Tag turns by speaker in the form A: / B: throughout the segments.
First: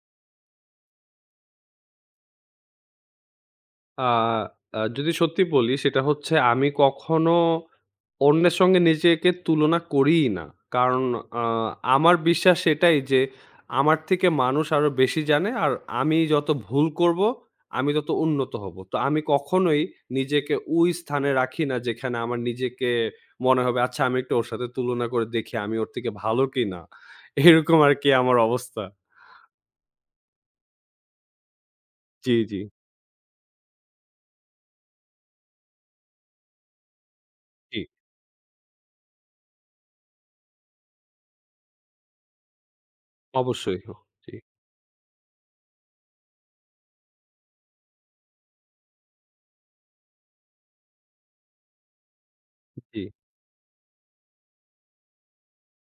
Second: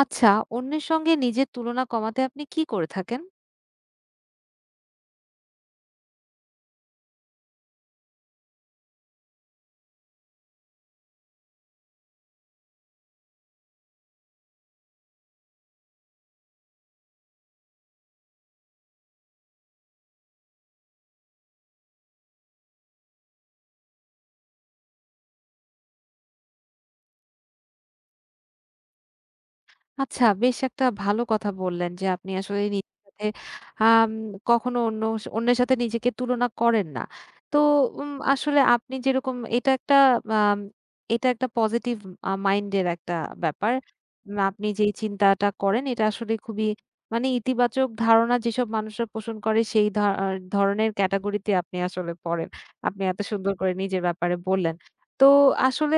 A: আচ্ছা, অন্যের সঙ্গে নিজের তুলনা কমাতে আপনি কি করে থাকেন?
B: আ আ যদি সত্যি বলি সেটা হচ্ছে আমি কখনো অন্যের সঙ্গে নিজেকে তুলনা করিই না। কারণ আ আমার বিশ্বাস এটাই যে আমার থেকে মানুষ আরো বেশি জানে। আর আমি যত ভুল করব, আমি তত উন্নত হব। তো আমি কখনোই নিজেকে ওই স্থানে রাখি না যেখানে আমার নিজেকে মনে হবে আচ্ছা আমি একটু ওর সাথে তুলনা করে দেখি আমি ওর থেকে ভালো কিনা। এরকম আরকি আমার অবস্থা।
A: আচ্ছা, বেশ একটা ভালো কথা বললেন যে আপনি
B: জি, জি,
A: আসলে নিজের সাথে আম কখনো অন্যের সাথে নিজেকে তুলনা করেন না। তো
B: জি।
A: আসলে আপনি যেরকম এটা একটা আম এটা একটা পজিটিভ মাইন্ডের একটা ব্যাপার।
B: অবশ্যই। জি,
A: আপনি যেই চিন্তাটা করেন এটা আসলে খুবই মানে ইতিবাচক ধারণা যেসব মানুষরা পোষণ করে সেই ধা আ ধরনের ক্যাটেগরিতে আপনি আসলে পড়েন।
B: জি।
A: আপনি এত সুন্দর করে নিজের ব্যাপারে বললেন। তো আসলে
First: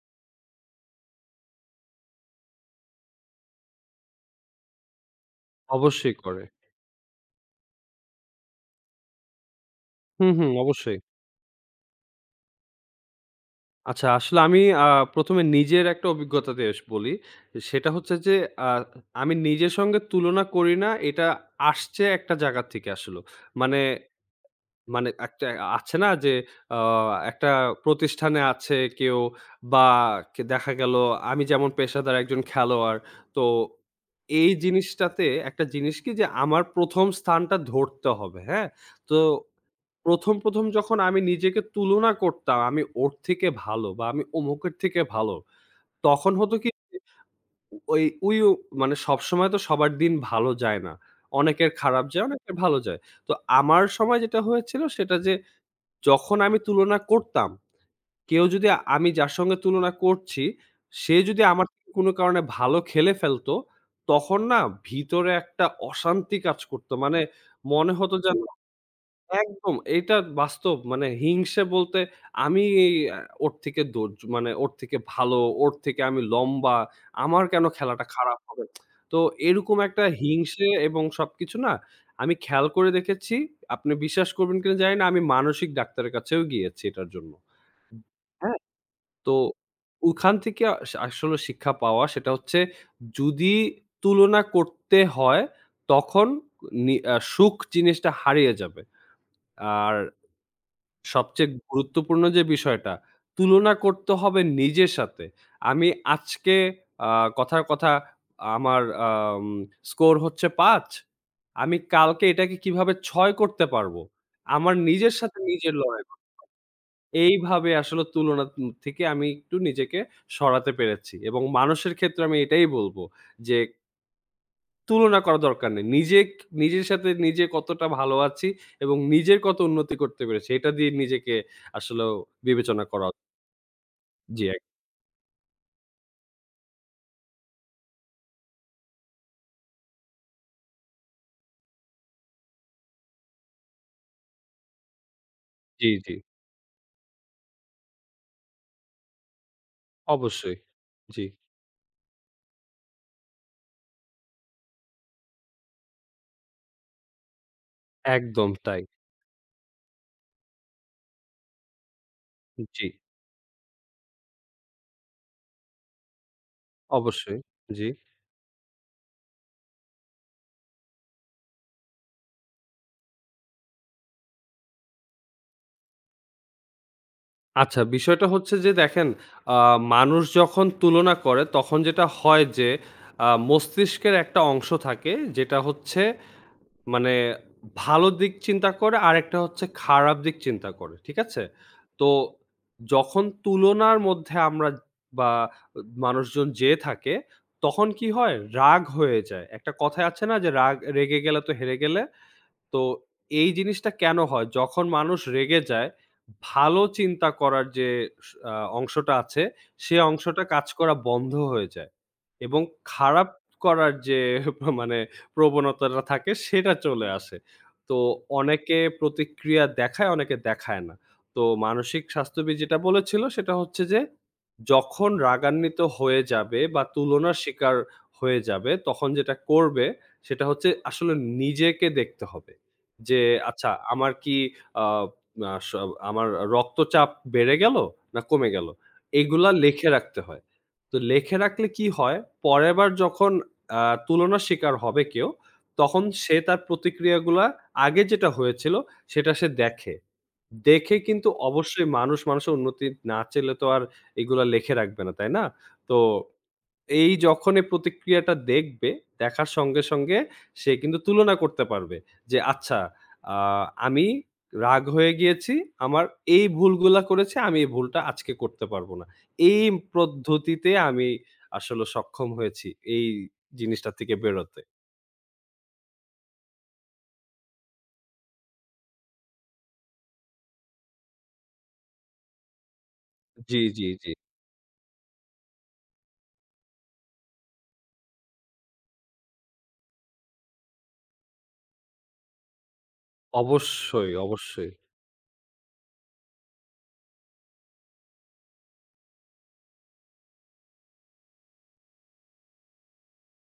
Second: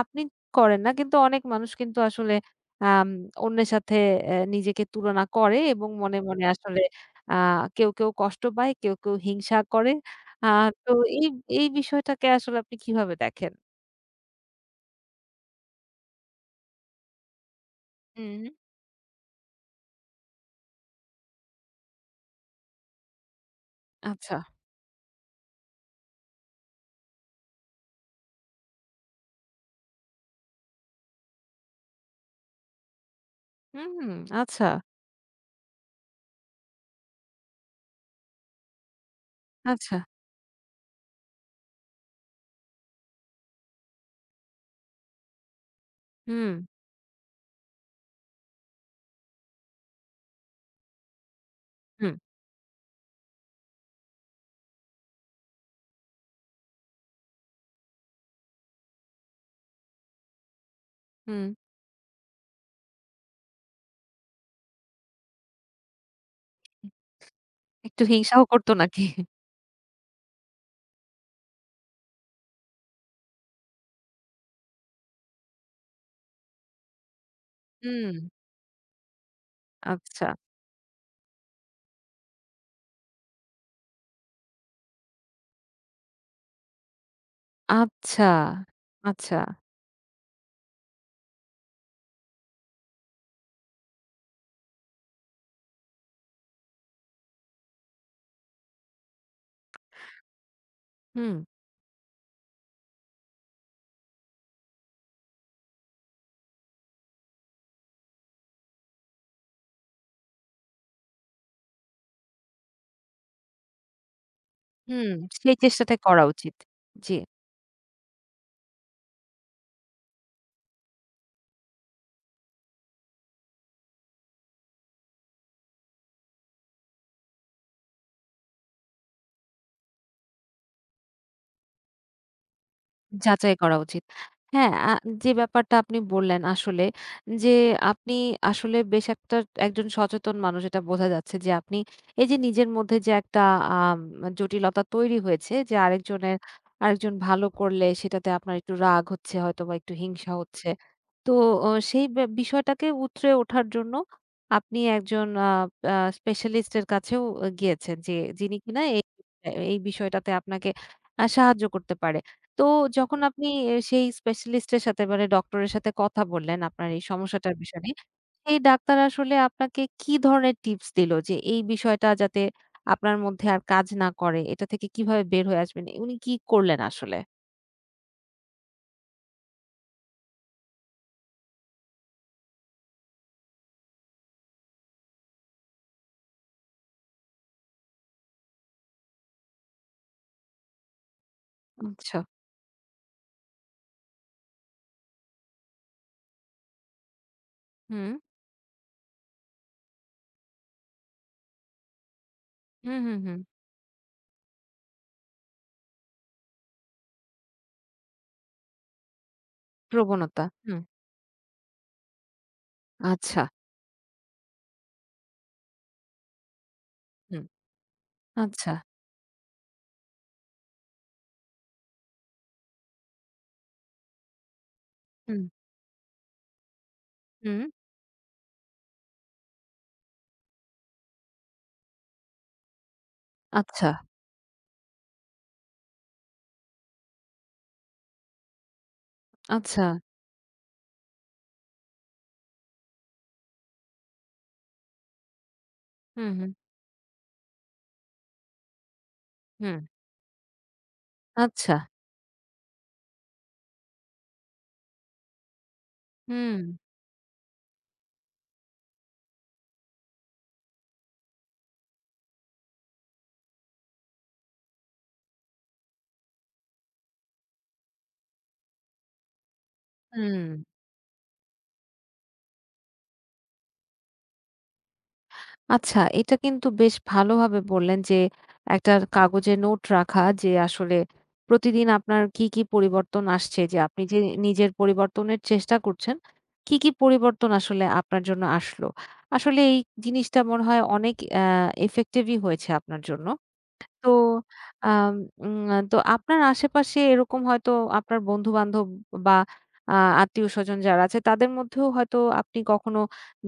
A: আপনি করেন না কিন্তু অনেক মানুষ কিন্তু আসলে আম অন্যের সাথে নিজেকে তুলনা করে এবং
B: অবশ্যই
A: মনে,
B: করে।
A: মনে আসলে আ কেউ, কেউ কষ্ট পায়, কেউ, কেউ হিংসা করে।
B: হুম,
A: আ
B: হুম,
A: তো
B: অবশ্যই।
A: এই, এই বিষয়টাকে আসলে আপনি কিভাবে দেখেন?
B: আচ্ছা আসলে আমি আ ১ম এ নিজের একটা অভিজ্ঞতা দিয়ে বলি। সেটা হচ্ছে যে
A: হুম।
B: আ আমি নিজের সঙ্গে তুলনা করি না। এটা আসছে একটা জায়গা থেকে আসলে। মানে
A: আচ্ছা।
B: মানে একটা আছে না যে আ একটা প্রতিষ্ঠানে আছে কেউ বা কে দেখা গেল আমি যেমন পেশাদার একজন খেলোয়াড়। তো
A: হুম, হুম,
B: এই
A: আচ্ছা,
B: জিনিসটাতে একটা জিনিস কি যে আমার ১ম স্থানটা ধরতে হবে। হ্যাঁ? তো
A: আচ্ছা।
B: ১ম যখন আমি নিজেকে তুলনা করতাম, আমি ওর থেকে ভালো বা আমি অমুকের থেকে ভালো। তখন
A: হুম,
B: হতো কি ওই ওই ও মানে সবসময় তো সবার দিন ভালো যায় না। অনেকের খারাপ
A: হুম,
B: যায়, অনেকের ভালো যায়। তো আমার সময় যেটা হয়েছিল সেটা যে যখন আমি তুলনা করতাম, কেউ যদি আমি যার সঙ্গে তুলনা করছি, সে যদি
A: হুম।
B: আমার থেকে কোনো কারণে ভালো খেলে ফেলতো, তখন না ভিতরে একটা অশান্তি কাজ করতো। মানে মনে
A: একটু
B: হতো যেন
A: হিংসাও করতো নাকি?
B: একদম এইটা বাস্তব। মানে হিংসে বলতে আমি আ ওর থেকে দোর মানে ওর থেকে ভালো, ওর থেকে আমি লম্বা, আমার কেন খেলাটা
A: হুম,
B: খারাপ হবে? তো এরকম একটা
A: আচ্ছা,
B: হিংসে এবং সবকিছু না আমি খেয়াল করে দেখেছি। আপনি বিশ্বাস করবেন কিনা জানি না, আমি মানসিক ডাক্তারের কাছেও গিয়েছি এটার জন্য।
A: আচ্ছা,
B: হ্যাঁ? তো
A: আচ্ছা।
B: ওখান থেকে আসলে শিক্ষা পাওয়া সেটা হচ্ছে যদি তুলনা করতে হয় তখন নি আ সুখ জিনিসটা হারিয়ে যাবে। আর
A: হুম,
B: সবচেয়ে গুরুত্বপূর্ণ যে বিষয়টা, তুলনা করতে হবে নিজের সাথে। আমি আজকে আ কথার কথা আমার স্কোর হচ্ছে ৫। আমি কালকে এটাকে কিভাবে ৬ করতে পারবো? আমার
A: হুম।
B: নিজের সাথে
A: সেই
B: নিজের
A: চেষ্টাটাই
B: লড়াই করা।
A: করা উচিত। জি।
B: এইভাবে আসলে তুলনা থেকে আমি একটু নিজেকে সরাতে পেরেছি এবং মানুষের ক্ষেত্রে আমি এটাই বলব যে তুলনা করা দরকার নেই। নিজে নিজের সাথে নিজে কতটা ভালো আছি এবং নিজের কত উন্নতি করতে পেরেছি এটা দিয়ে নিজেকে আসলেও বিবেচনা করা।
A: যাচাই করা উচিত।
B: জি, এক।
A: হ্যাঁ, যে ব্যাপারটা আপনি বললেন আসলে যে আপনি আসলে বেশ একজন সচেতন মানুষ এটা বোঝা যাচ্ছে যে আপনি এই যে নিজের মধ্যে যে একটা আম জটিলতা তৈরি হয়েছে যে
B: জি, জি।
A: আরেকজন ভালো করলে সেটাতে আপনার একটু রাগ হচ্ছে হয়তোবা একটু হিংসা
B: অবশ্যই।
A: হচ্ছে।
B: জি,
A: তো সেই বিষয়টাকে উতরে ওঠার জন্য আপনি একজন আ আ স্পেশালিস্ট এর কাছেও গিয়েছেন যে
B: একদম
A: যিনি
B: তাই।
A: কিনা এই এই বিষয়টাতে আপনাকে সাহায্য করতে পারে। তো
B: জি,
A: যখন আপনি সেই স্পেশালিস্ট এর সাথে মানে ডক্টরের সাথে কথা বললেন আপনার এই
B: অবশ্যই।
A: সমস্যাটার বিষয়
B: জি।
A: নিয়ে, সেই ডাক্তার আসলে আপনাকে কি ধরনের টিপস দিল যে এই বিষয়টা যাতে আপনার মধ্যে আর কাজ না করে, এটা থেকে কিভাবে বের হয়ে আসবেন? উনি কি করলেন আসলে?
B: আচ্ছা বিষয়টা হচ্ছে যে দেখেন, আ মানুষ যখন তুলনা করে তখন যেটা হয় যে মস্তিষ্কের একটা অংশ থাকে যেটা হচ্ছে মানে ভালো দিক চিন্তা করে, আরেকটা হচ্ছে খারাপ দিক চিন্তা করে। ঠিক আছে? তো
A: আচ্ছা।
B: যখন তুলনার মধ্যে আমরা বা মানুষজন যেয়ে থাকে, তখন কি
A: হুম।
B: হয়? রাগ হয়ে যায়। একটা কথায় আছে না যে, "রাগ রেগে গেলে তো হেরে গেলে।" তো
A: হুম, হুম, হুম।
B: এই জিনিসটা কেন হয়? যখন মানুষ রেগে যায়, ভালো চিন্তা করার যে স আ অংশটা আছে, সে অংশটা
A: প্রবণতা।
B: কাজ
A: হুম।
B: করা বন্ধ হয়ে যায় এবং খারাপ
A: আচ্ছা।
B: করার যে মানে প্রবণতাটা থাকে, সেটা চলে আসে।
A: হুম।
B: তো
A: আচ্ছা।
B: অনেকে প্রতিক্রিয়া দেখায়, অনেকে দেখায় না। তো মানসিক স্বাস্থ্যবিদ যেটা বলেছিল, সেটা হচ্ছে যে, যখন
A: হুম।
B: রাগান্বিত হয়ে যাবে বা তুলনার
A: হুম।
B: শিকার হয়ে যাবে, তখন যেটা করবে, সেটা হচ্ছে আসলে নিজেকে দেখতে হবে। যে আচ্ছা
A: আচ্ছা,
B: আমার কি আ আ স আমার রক্তচাপ বেড়ে গেল না কমে গেল? এগুলা
A: আচ্ছা।
B: লিখে রাখতে হয়। তো লিখে রাখলে কি হয়? পরের বার যখন আ তুলনার শিকার হবে কেউ, তখন
A: হুম,
B: সে
A: হুম,
B: তার প্রতিক্রিয়াগুলা আগে যেটা হয়েছিল সেটা সে
A: হুম।
B: দেখে। দেখে কিন্তু
A: আচ্ছা।
B: অবশ্যই মানুষ মানুষের উন্নতি না চাইলে তো আর এগুলা লিখে রাখবে না, তাই না? তো
A: হুম,
B: এই যখন এই প্রতিক্রিয়াটা দেখবে, দেখার সঙ্গে, সঙ্গে সে কিন্তু তুলনা করতে পারবে যে, "আচ্ছা, আ আমি রাগ হয়ে গিয়েছি। আমার এই ভুলগুলা করেছি। আমি এই ভুলটা আজকে করতে পারব না।" এই
A: হুম।
B: পদ্ধতিতে আমি আসলে সক্ষম হয়েছি এই জিনিসটা থেকে বেরোতে।
A: আচ্ছা, এটা কিন্তু বেশ ভালোভাবে বললেন যে, একটা কাগজে নোট রাখা যে আসলে প্রতিদিন আপনার কি, কি পরিবর্তন
B: জি,
A: আসছে? যে
B: জি,
A: আপনি
B: জি।
A: যে নিজের পরিবর্তনের চেষ্টা করছেন, কি, কি পরিবর্তন আসলে আপনার জন্য আসলো? আসলে এই জিনিসটা মনে হয় অনেক effective ই হয়েছে আপনার জন্য।
B: অবশ্যই,
A: তো
B: অবশ্যই,
A: আম উম তো আপনার আশেপাশে এরকম হয়তো আপনার বন্ধু-বান্ধব বা আ আত্মীয়স্বজন যারা আছে তাদের মধ্যেও হয়তো আপনি কখনো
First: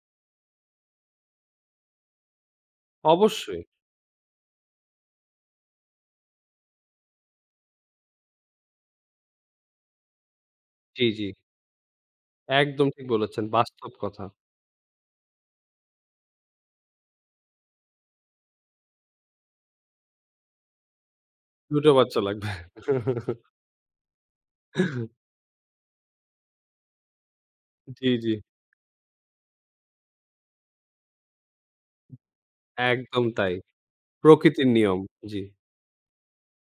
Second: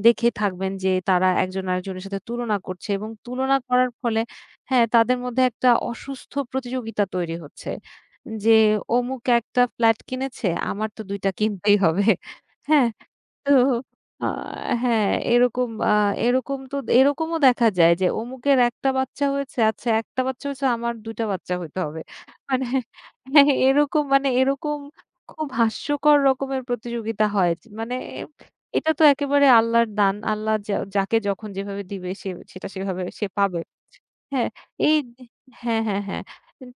A: দেখে থাকবেন যে তারা একজন আরেকজনের সাথে তুলনা করছে এবং তুলনা
B: অবশ্যই।
A: করার ফলে হ্যাঁ, তাদের মধ্যে একটা অসুস্থ প্রতিযোগিতা তৈরি হচ্ছে। যে অমুক একটা ফ্ল্যাট কিনেছে, আমার তো
B: জি,
A: ২টা
B: জি।
A: টা কিনতেই হবে।
B: একদম
A: হ্যাঁ?
B: ঠিক বলেছেন।
A: তো
B: বাস্তব কথা।
A: আ হ্যাঁ, এরকম আ এরকম তো এরকমও দেখা যায় যে অমুকের একটা বাচ্চা হয়েছে, আচ্ছা একটা বাচ্চা হয়েছে আমার ২টা টা বাচ্চা হইতে
B: দুটো
A: হবে।
B: বাচ্চা লাগবে।
A: মানে হ্যাঁ, এরকম খুব হাস্যকর রকমের প্রতিযোগিতা হয়। মানে
B: জি, জি।
A: এটা তো একেবারে আল্লাহর দান। আল্লাহ যা যাকে যখন যেভাবে দিবে সে সেটা সেভাবে
B: একদম
A: সে
B: তাই।
A: পাবে। হ্যাঁ,
B: প্রকৃতির
A: এই
B: নিয়ম। জি।
A: হ্যাঁ, হ্যাঁ, হ্যাঁ।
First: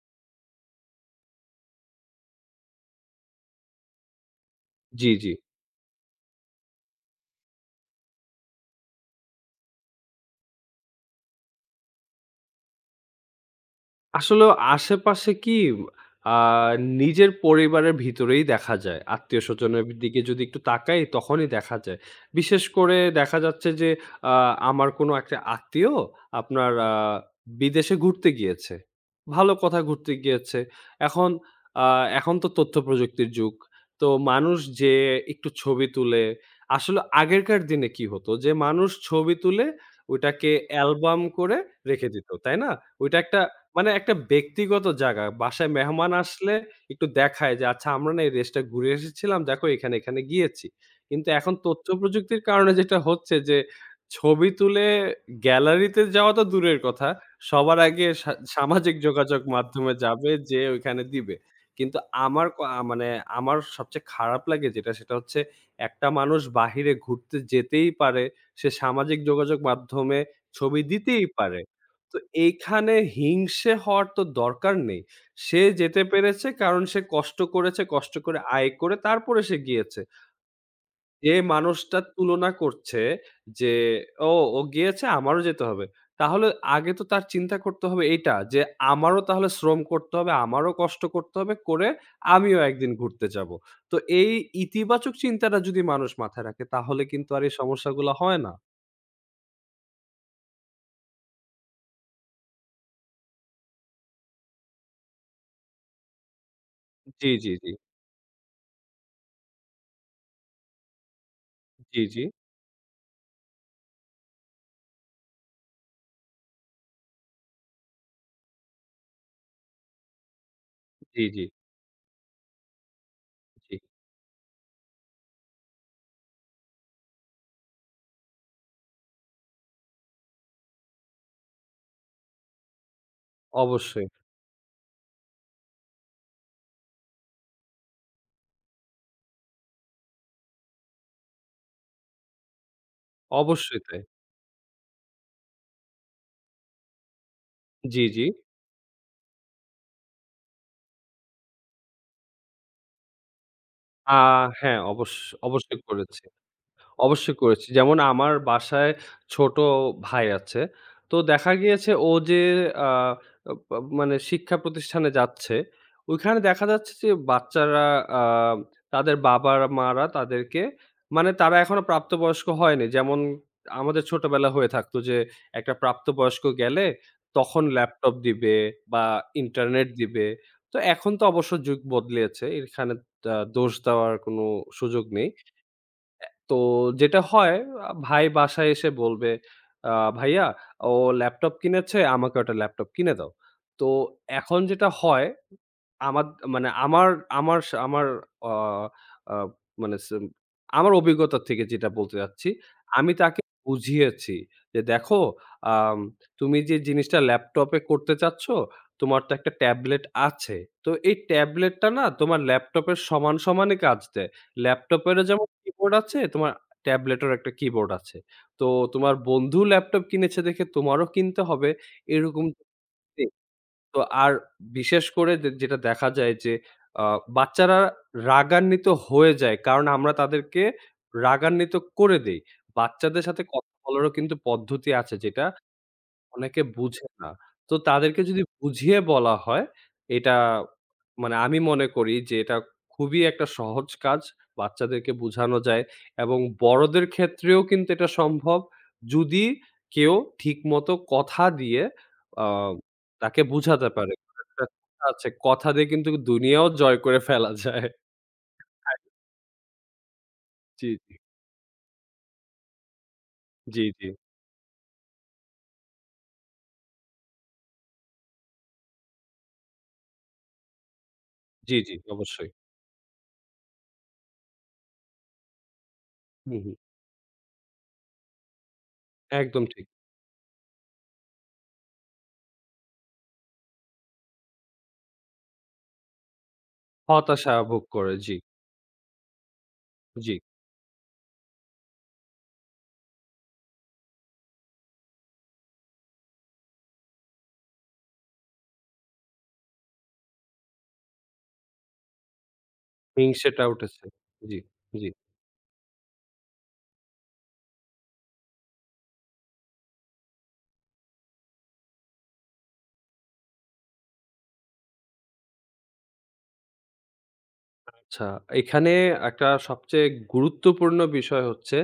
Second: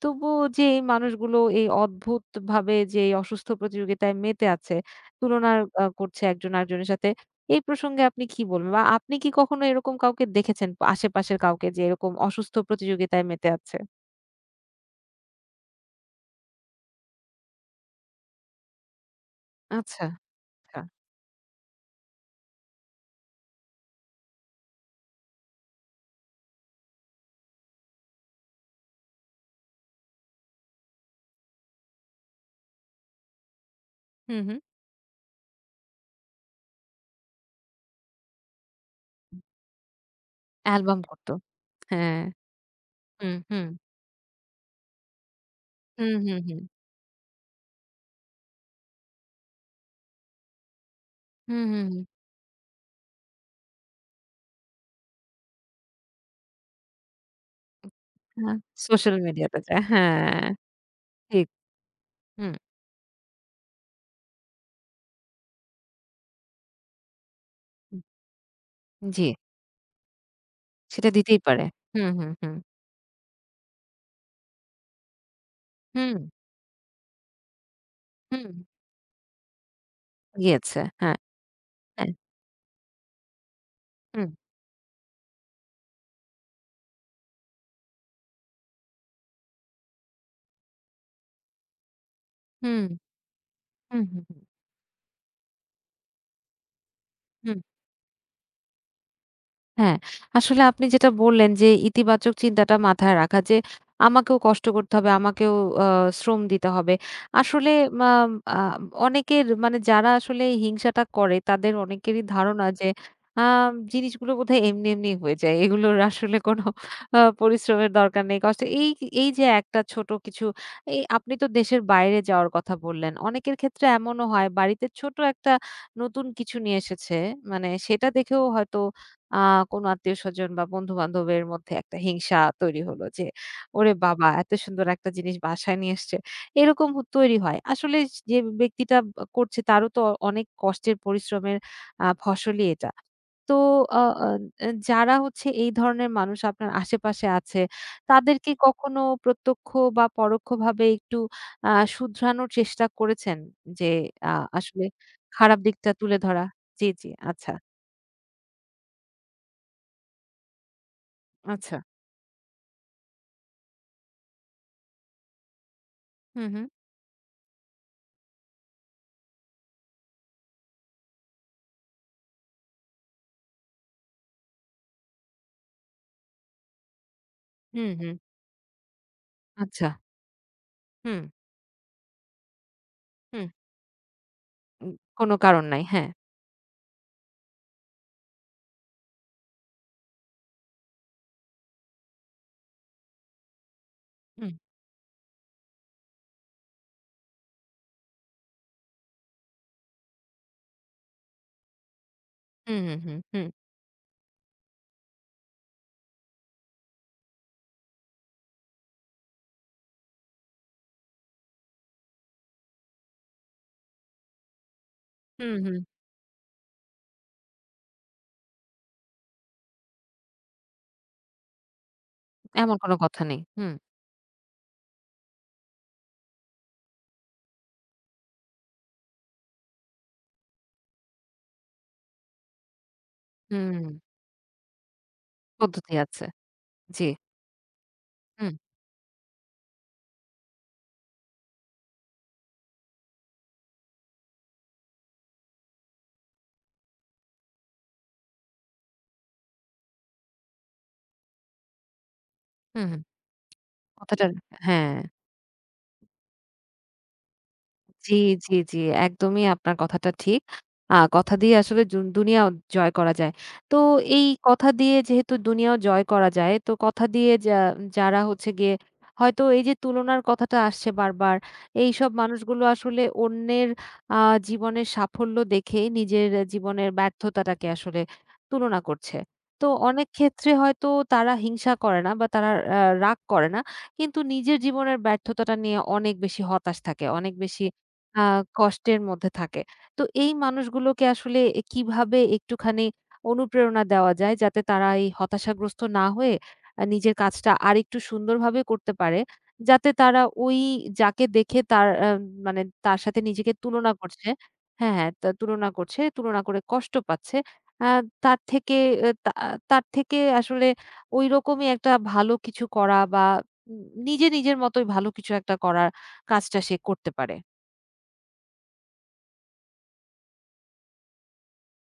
A: তবুও যে এই মানুষগুলো এই অদ্ভুতভাবে যে এই অসুস্থ প্রতিযোগিতায় মেতে আছে
B: জি, জি।
A: তুলনা করছে একজন আরেকজনের সাথে। এই প্রসঙ্গে আপনি কি বলবেন? বা আপনি কি কখনো এরকম কাউকে দেখেছেন আশেপাশের কাউকে যে এরকম অসুস্থ প্রতিযোগিতায় মেতে আছে?
B: আসলেও আশেপাশে কি আ নিজের পরিবারের ভিতরেই দেখা যায়। আত্মীয়স্বজনের
A: আচ্ছা,
B: দিকে যদি একটু
A: আচ্ছা।
B: তাকাই তখনই দেখা যায়। বিশেষ করে দেখা যাচ্ছে যে আ আমার কোনো একটা আত্মীয়, আপনার আ বিদেশে ঘুরতে গিয়েছে। ভালো কথা ঘুরতে গিয়েছে। এখন আ এখন তো তথ্য প্রযুক্তির যুগ। তো
A: হুম,
B: মানুষ
A: হুম।
B: যেয়ে একটু ছবি তুলে আসলে আগেরকার দিনে কি হতো যে মানুষ ছবি তুলে ওইটাকে
A: অ্যালবাম
B: অ্যালবাম
A: করত।
B: করে রেখে
A: হ্যাঁ।
B: দিত। তাই না? ওইটা
A: হুম,
B: একটা
A: হুম।
B: মানে একটা ব্যক্তিগত জায়গা। বাসায় মেহমান
A: হুম, হুম,
B: আসলে
A: হুম।
B: একটু দেখায় যে, "আচ্ছা আমরা না এই দেশটা ঘুরে এসেছিলাম। দেখো এখানে, এখানে গিয়েছি।" কিন্তু এখন
A: হুম, হুম,
B: তথ্য
A: হুম।
B: প্রযুক্তির কারণে যেটা হচ্ছে যে, ছবি তুলে গ্যালারিতে যাওয়া তো দূরের কথা। সবার আগে
A: হ্যাঁ,
B: সামাজিক
A: সোশ্যাল
B: যোগাযোগ
A: মিডিয়াতে যায়।
B: মাধ্যমে যাবে,
A: হ্যাঁ,
B: যেয়ে ওইখানে দিবে।
A: ঠিক।
B: কিন্তু আমার
A: হুম,
B: ক আ মানে আমার সবচেয়ে খারাপ লাগে যেটা, সেটা হচ্ছে একটা মানুষ বাহিরে ঘুরতে যেতেই
A: হুম।
B: পারে। সে সামাজিক
A: জি,
B: যোগাযোগ মাধ্যমে ছবি
A: সেটা
B: দিতেই
A: দিতেই
B: পারে।
A: পারে। হুম,
B: তো
A: হুম, হুম।
B: এইখানে হিংসে হওয়ার তো দরকার নেই। সে যেতে
A: হুম,
B: পেরেছে কারণ সে কষ্ট করেছে, কষ্ট করে
A: হুম।
B: আয় করে তারপরে সে গিয়েছে।
A: গিয়েছে। হ্যাঁ,
B: যে মানুষটা
A: হ্যাঁ।
B: তুলনা করছে যে,
A: হুম,
B: "ও, ও গিয়েছে আমারও যেতে হবে।" তাহলে আগে তো তার চিন্তা করতে হবে এইটা যে, "আমারও তাহলে শ্রম করতে হবে, আমারও কষ্ট করতে হবে, করে আমিও
A: হুম,
B: একদিন ঘুরতে যাবো।" তো
A: হুম, হুম,
B: এই
A: হুম।
B: ইতিবাচক চিন্তাটা যদি মানুষ মাথায় রাখে তাহলে কিন্তু আর এই
A: হুম।
B: সমস্যাগুলা হয় না।
A: হ্যাঁ, আসলে আপনি যেটা বললেন যে ইতিবাচক চিন্তাটা মাথায় রাখা যে আমাকেও কষ্ট করতে হবে, আমাকেও আ শ্রম দিতে হবে।
B: জি, জি, জি।
A: আসলে মাম আ অনেকের মানে যারা আসলে এই হিংসাটা করে তাদের
B: জি, জি।
A: অনেকেরই ধারণা যে আ জিনিসগুলো বোধহয় এমনি, এমনি হয়ে যায়। এগুলোর আসলে কোনো পরিশ্রমের দরকার নেই, কষ্ট এই এই যে একটা ছোট কিছু এই
B: জি,
A: আপনি
B: জি।
A: তো দেশের বাইরে যাওয়ার কথা বললেন। অনেকের
B: জি।
A: ক্ষেত্রে এমনও হয় বাড়িতে ছোট একটা নতুন কিছু নিয়ে এসেছে। মানে সেটা দেখেও হয়তো আ কোনো আত্মীয়স্বজন বা বন্ধু-বান্ধবের মধ্যে একটা হিংসা তৈরি হলো যে, "ওরে
B: অবশ্যই।
A: বাবা! এত সুন্দর একটা জিনিস বাসায় নিয়ে আসছে।" এরকম হ তৈরি হয়। আসলে যে ব্যক্তিটা করছে তারও তো অনেক কষ্টের পরিশ্রমের ফসলই এটা। তো
B: অবশ্যই তাই।
A: আ আ আ যারা হচ্ছে এই ধরনের মানুষ আপনার আশেপাশে আছে,
B: জি, জি।
A: তাদেরকে কখনো প্রত্যক্ষ বা পরোক্ষভাবে একটু আ শুধরানোর চেষ্টা করেছেন? যে
B: আ
A: আ
B: হ্যাঁ,
A: আসলে খারাপ
B: অবশ্যই
A: দিকটা তুলে
B: করেছি।
A: ধরা? জি, জি।
B: অবশ্যই
A: আচ্ছা,
B: করেছি। যেমন আমার বাসায় ছোট ভাই আছে। তো দেখা
A: আচ্ছা।
B: গিয়েছে ও যে আ আব আব মানে শিক্ষা প্রতিষ্ঠানে যাচ্ছে, ওইখানে
A: হুম,
B: দেখা
A: হুম।
B: যাচ্ছে যে বাচ্চারা আ তাদের বাবা-মারা তাদেরকে মানে তারা এখনো প্রাপ্তবয়স্ক হয়নি। যেমন আমাদের ছোটবেলা হয়ে থাকতো যে একটা প্রাপ্তবয়স্ক গেলে তখন
A: হুম, হুম।
B: ল্যাপটপ দিবে বা
A: আচ্ছা।
B: ইন্টারনেট দিবে। তো এখন
A: হুম,
B: তো অবশ্য যুগ বদলিয়েছে। এখানে
A: হুম।
B: দোষ দেওয়ার কোনো
A: উম
B: সুযোগ নেই।
A: কোনো কারণ নাই। হ্যাঁ।
B: তো যেটা হয় ভাই বাসায় এসে বলবে, আ "ভাইয়া, ও ল্যাপটপ কিনেছে, আমাকে একটা ল্যাপটপ কিনে দাও।" তো
A: হুম,
B: এখন যেটা হয় আমাদ মানে আমার আমার স আমার আ আ মানে সেম আমার অভিজ্ঞতা থেকে যেটা বলতে চাচ্ছি,
A: হুম, হুম,
B: আমি
A: হুম,
B: তাকে
A: হুম,
B: বুঝিয়েছি যে, "দেখো, আম তুমি যে জিনিসটা ল্যাপটপে করতে চাচ্ছ, তোমার তো একটা ট্যাবলেট আছে। তো এই ট্যাবলেটটা না তোমার ল্যাপটপের সমান, সমানই কাজ দেয়। ল্যাপটপেরও যেমন
A: হুম, হুম।
B: কিবোর্ড আছে, তোমার ট্যাবলেটেরও একটা কিবোর্ড আছে। তো তোমার বন্ধু ল্যাপটপ কিনেছে দেখে তোমারও কিনতে হবে, এরকম
A: এমন কোনো কথা নেই। হুম,
B: তো আর বিশেষ করে যে যেটা দেখা যায় যে আ বাচ্চারা রাগান্বিত হয়ে যায়। কারণ আমরা তাদেরকে রাগান্বিত করে দেই। বাচ্চাদের সাথে কথা
A: হুম।
B: বলারও কিন্তু পদ্ধতি আছে যেটা
A: পদ্ধতি আছে।
B: অনেকে বুঝে
A: জি।
B: না। তো তাদেরকে যদি
A: হুম,
B: বুঝিয়ে বলা হয় এটা মানে আমি মনে করি যে এটা খুবই একটা সহজ কাজ। বাচ্চাদেরকে বুঝানো যায় এবং বড়দের ক্ষেত্রেও কিন্তু এটা সম্ভব। যদি কেউ ঠিকমতো কথা দিয়ে আ
A: হুম, হুম।
B: তাকে বুঝাতে পারে।
A: কথাটা
B: একটা
A: হ্যাঁ।
B: কথা আছে, কথা দিয়ে কিন্তু দুনিয়াও জয় করে ফেলা যায়।
A: জি, জি, জি। একদমই আপনার কথাটা ঠিক।
B: জি,
A: কথা দিয়ে আসলে দুনিয়াও জয় করা যায়। তো
B: জি, জি,
A: এই কথা দিয়ে যেহেতু দুনিয়াও জয় করা যায়, তো কথা দিয়ে যারা হচ্ছে গিয়ে হয়তো এই যে তুলনার কথাটা আসছে বারবার,
B: জি, জি, জি
A: এইসব
B: অবশ্যই।
A: মানুষগুলো আসলে অন্যের আ জীবনের সাফল্য দেখে নিজের
B: হুম, হুম,
A: জীবনের ব্যর্থতাটাকে আসলে তুলনা করছে।
B: একদম
A: তো
B: ঠিক।
A: অনেক ক্ষেত্রে হয়তো তারা হিংসা করে না বা তারা আ রাগ করে না। কিন্তু নিজের জীবনের ব্যর্থতাটা নিয়ে অনেক বেশি হতাশ থাকে, অনেক
B: হতাশা
A: বেশি
B: ভোগ করে।
A: আ
B: জি,
A: কষ্টের মধ্যে থাকে। তো এই
B: জি।
A: মানুষগুলোকে আসলে কিভাবে একটুখানি অনুপ্রেরণা দেওয়া যায় যাতে তারা এই হতাশাগ্রস্ত না হয়ে নিজের কাজটা আরেকটু সুন্দরভাবে করতে পারে। যাতে তারা ওই যাকে দেখে তার মানে তার সাথে নিজেকে
B: হিংসেটা
A: তুলনা
B: উঠেছে।
A: করছে
B: জি,
A: হ্যাঁ,
B: জি।
A: হ্যাঁ, তুলনা করছে, তুলনা করে কষ্ট পাচ্ছে। আ তার থেকে এ তা তার থেকে আসলে ঐরকমই একটা ভালো কিছু করা বা নিজে নিজের মতোই ভালো কিছু একটা করার কাজটা সে করতে পারে।
B: আচ্ছা, এখানে একটা সবচেয়ে গুরুত্বপূর্ণ বিষয় হচ্ছে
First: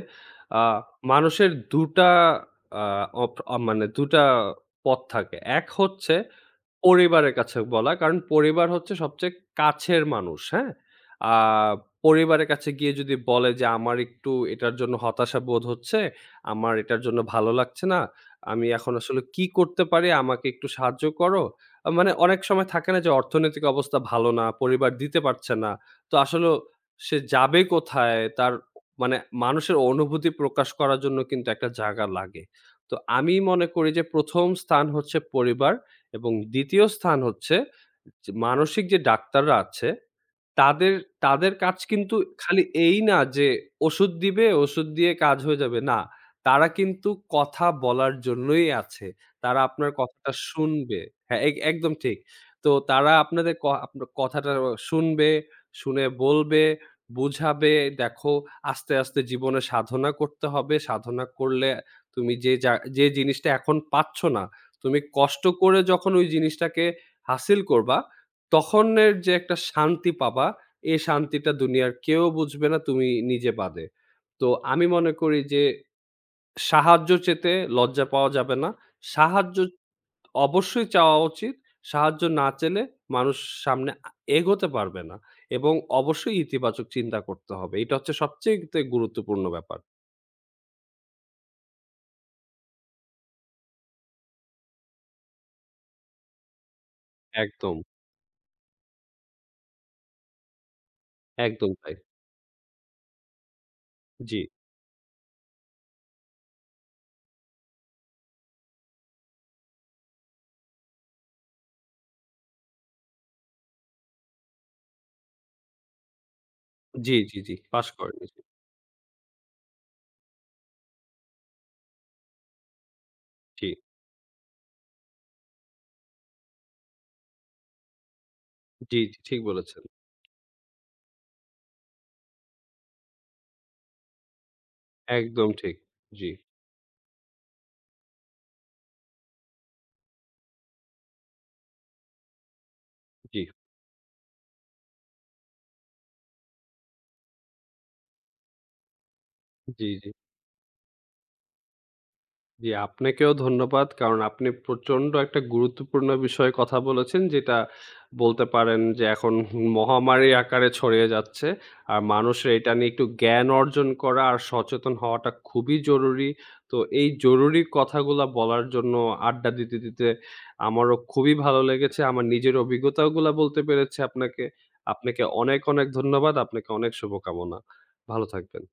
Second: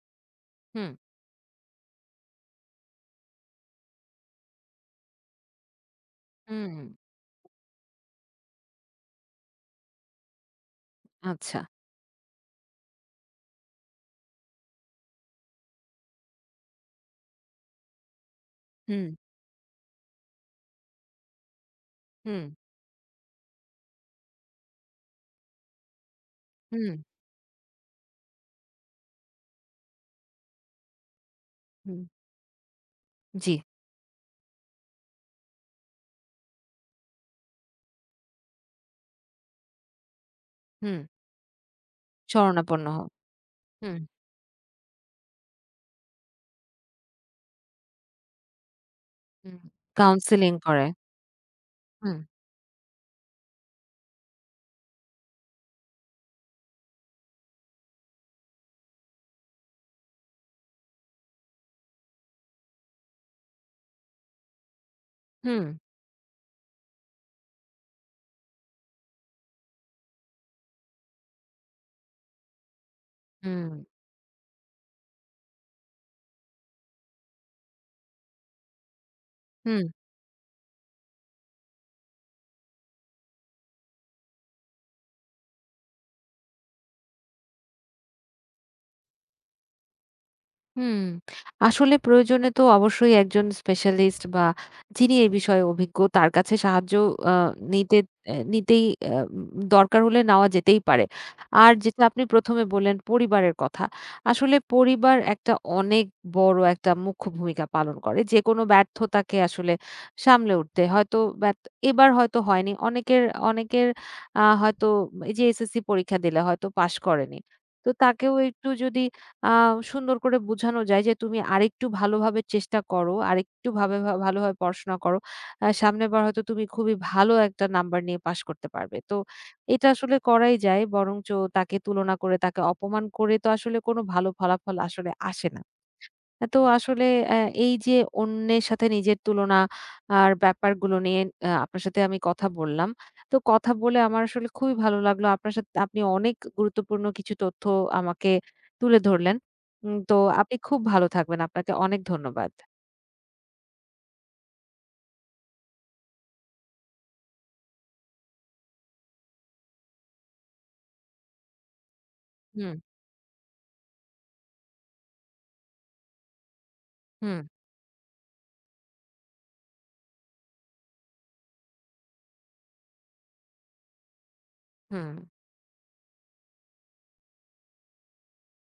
B: আ
A: হুম।
B: মানুষের ২ টা আ অপ আ মানে ২ টা পথ থাকে। এক হচ্ছে
A: হুম,
B: পরিবারের কাছে বলা। কারণ পরিবার হচ্ছে সবচেয়ে কাছের মানুষ, হ্যাঁ? আ
A: আচ্ছা।
B: পরিবারের কাছে গিয়ে যদি বলে যে, "আমার একটু এটার জন্য হতাশা বোধ হচ্ছে, আমার এটার জন্য ভালো লাগছে না। আমি এখন
A: হুম,
B: আসলে কি করতে পারি? আমাকে একটু সাহায্য করো।" মানে অনেক
A: হুম,
B: সময় থাকে না যে অর্থনৈতিক অবস্থা ভালো না, পরিবার দিতে পারছে না। তো আসলেও
A: হুম,
B: সে যাবে কোথায়? তার মানে মানুষের অনুভূতি প্রকাশ করার জন্য কিন্তু একটা
A: হুম,
B: জায়গা লাগে। তো আমি
A: জি,
B: মনে করি যে ১ম স্থান হচ্ছে পরিবার। এবং ২য় স্থান হচ্ছে যে মানসিক যে ডাক্তাররা আছে, তাদের
A: হুম,
B: তাদের কাজ কিন্তু খালি
A: শরণাপন্ন
B: এই
A: হ
B: না যে
A: হুম,
B: ওষুধ দিবে, ওষুধ দিয়ে কাজ হয়ে যাবে। না, তারা কিন্তু কথা বলার জন্যই আছে।
A: হুম,
B: তারা আপনার কথাটা
A: কাউন্সেলিং করে।
B: শুনবে। হ্যাঁ, এক একদম ঠিক।
A: হুম,
B: তো তারা আপনাদের ক আপনার কথাটা শুনবে, শুনে বলবে, বুঝাবে, "দেখো আস্তে, আস্তে জীবনে সাধনা করতে হবে। সাধনা করলে তুমি যে যা যে জিনিসটা এখন পাচ্ছ না তুমি কষ্ট
A: হুম,
B: করে যখন ওই জিনিসটাকে হাসিল করবা, তখনের যে একটা শান্তি পাবা, এই শান্তিটা দুনিয়ার কেউ বুঝবে না তুমি নিজে
A: হুম,
B: বাদে। তো আমি মনে করি যে সাহায্য চেতে লজ্জা পাওয়া যাবে না। সাহায্য
A: হুম।
B: অবশ্যই চাওয়া উচিত। সাহায্য না চেলে মানুষ সামনে এগোতে পারবে না এবং অবশ্যই ইতিবাচক চিন্তা করতে হবে। এটা হচ্ছে সবচাইতে গুরুত্বপূর্ণ ব্যাপার।
A: হুম, আসলে প্রয়োজনে তো অবশ্যই একজন স্পেশালিস্ট বা যিনি এই বিষয়ে অভিজ্ঞ তার কাছে সাহায্য আ
B: একদম,
A: নিতে এ নিতেই আ দরকার হলে নেওয়া যেতেই পারে।
B: একদম
A: আর
B: তাই।
A: যেটা আপনি ১ম এ বললেন পরিবারের কথা।
B: জি,
A: আসলে পরিবার একটা অনেক বড় একটা মুখ্য ভূমিকা পালন করে। যেকোনো ব্যর্থতাকে আসলে সামলে উঠতে হয়তো ব্যর্থ এবার হয়তো হয়নি। অনেকের অনেকের হয়তো এই যে SSC পরীক্ষা দিলে হয়তো পাস
B: জি, জি,
A: করেনি।
B: জি। পাস
A: তো
B: করেনি।
A: তাকেও একটু যদি আ সুন্দর করে বুঝানো যায় যে, "তুমি আরেকটু ভালোভাবে চেষ্টা করো,
B: জি,
A: আরেকটু ভাবে ভা ভালোভাবে পড়াশোনা করো। সামনের বার হয়তো তুমি খুবই ভালো একটা নাম্বার নিয়ে পাশ করতে পারবে।"
B: জি,
A: তো
B: জি, ঠিক বলেছেন।
A: এটা আসলে করাই যায়। বরঞ্চ তাকে তুলনা করে, তাকে অপমান করে তো আসলে কোনো ভালো ফলাফল আসলে
B: একদম
A: আসে না।
B: ঠিক। জি,
A: তো আসলে অ্যা এই যে অন্যের সাথে নিজের তুলনা আর ব্যাপারগুলো নিয়ে আপনার সাথে আমি কথা বললাম। তো
B: জি,
A: কথা বলে আমার আসলে খুবই ভালো লাগলো। আপনার সাথে আপনি অনেক গুরুত্বপূর্ণ কিছু তথ্য আমাকে তুলে ধরলেন।
B: জি, জি,
A: তো আপনি খুব ভালো থাকবেন। আপনাকে অনেক ধন্যবাদ।
B: জি। আপনাকেও ধন্যবাদ। কারণ আপনি প্রচন্ড একটা গুরুত্বপূর্ণ বিষয়ে কথা বলেছেন যেটা বলতে পারেন যে এখন মহামারীর আকারে ছড়িয়ে যাচ্ছে। আর মানুষের এটা
A: হুম,
B: নিয়ে একটু জ্ঞান অর্জন করা আর সচেতন হওয়াটা খুবই জরুরি। তো এই
A: হুম,
B: জরুরি কথাগুলা বলার জন্য আড্ডা দিতে, দিতে আমারও খুবই ভালো লেগেছে। আমার নিজের অভিজ্ঞতাগুলা বলতে পেরেছি আপনাকে।
A: হুম।
B: আপনাকে অনেক, অনেক ধন্যবাদ। আপনাকে অনেক শুভকামনা। ভালো থাকবেন।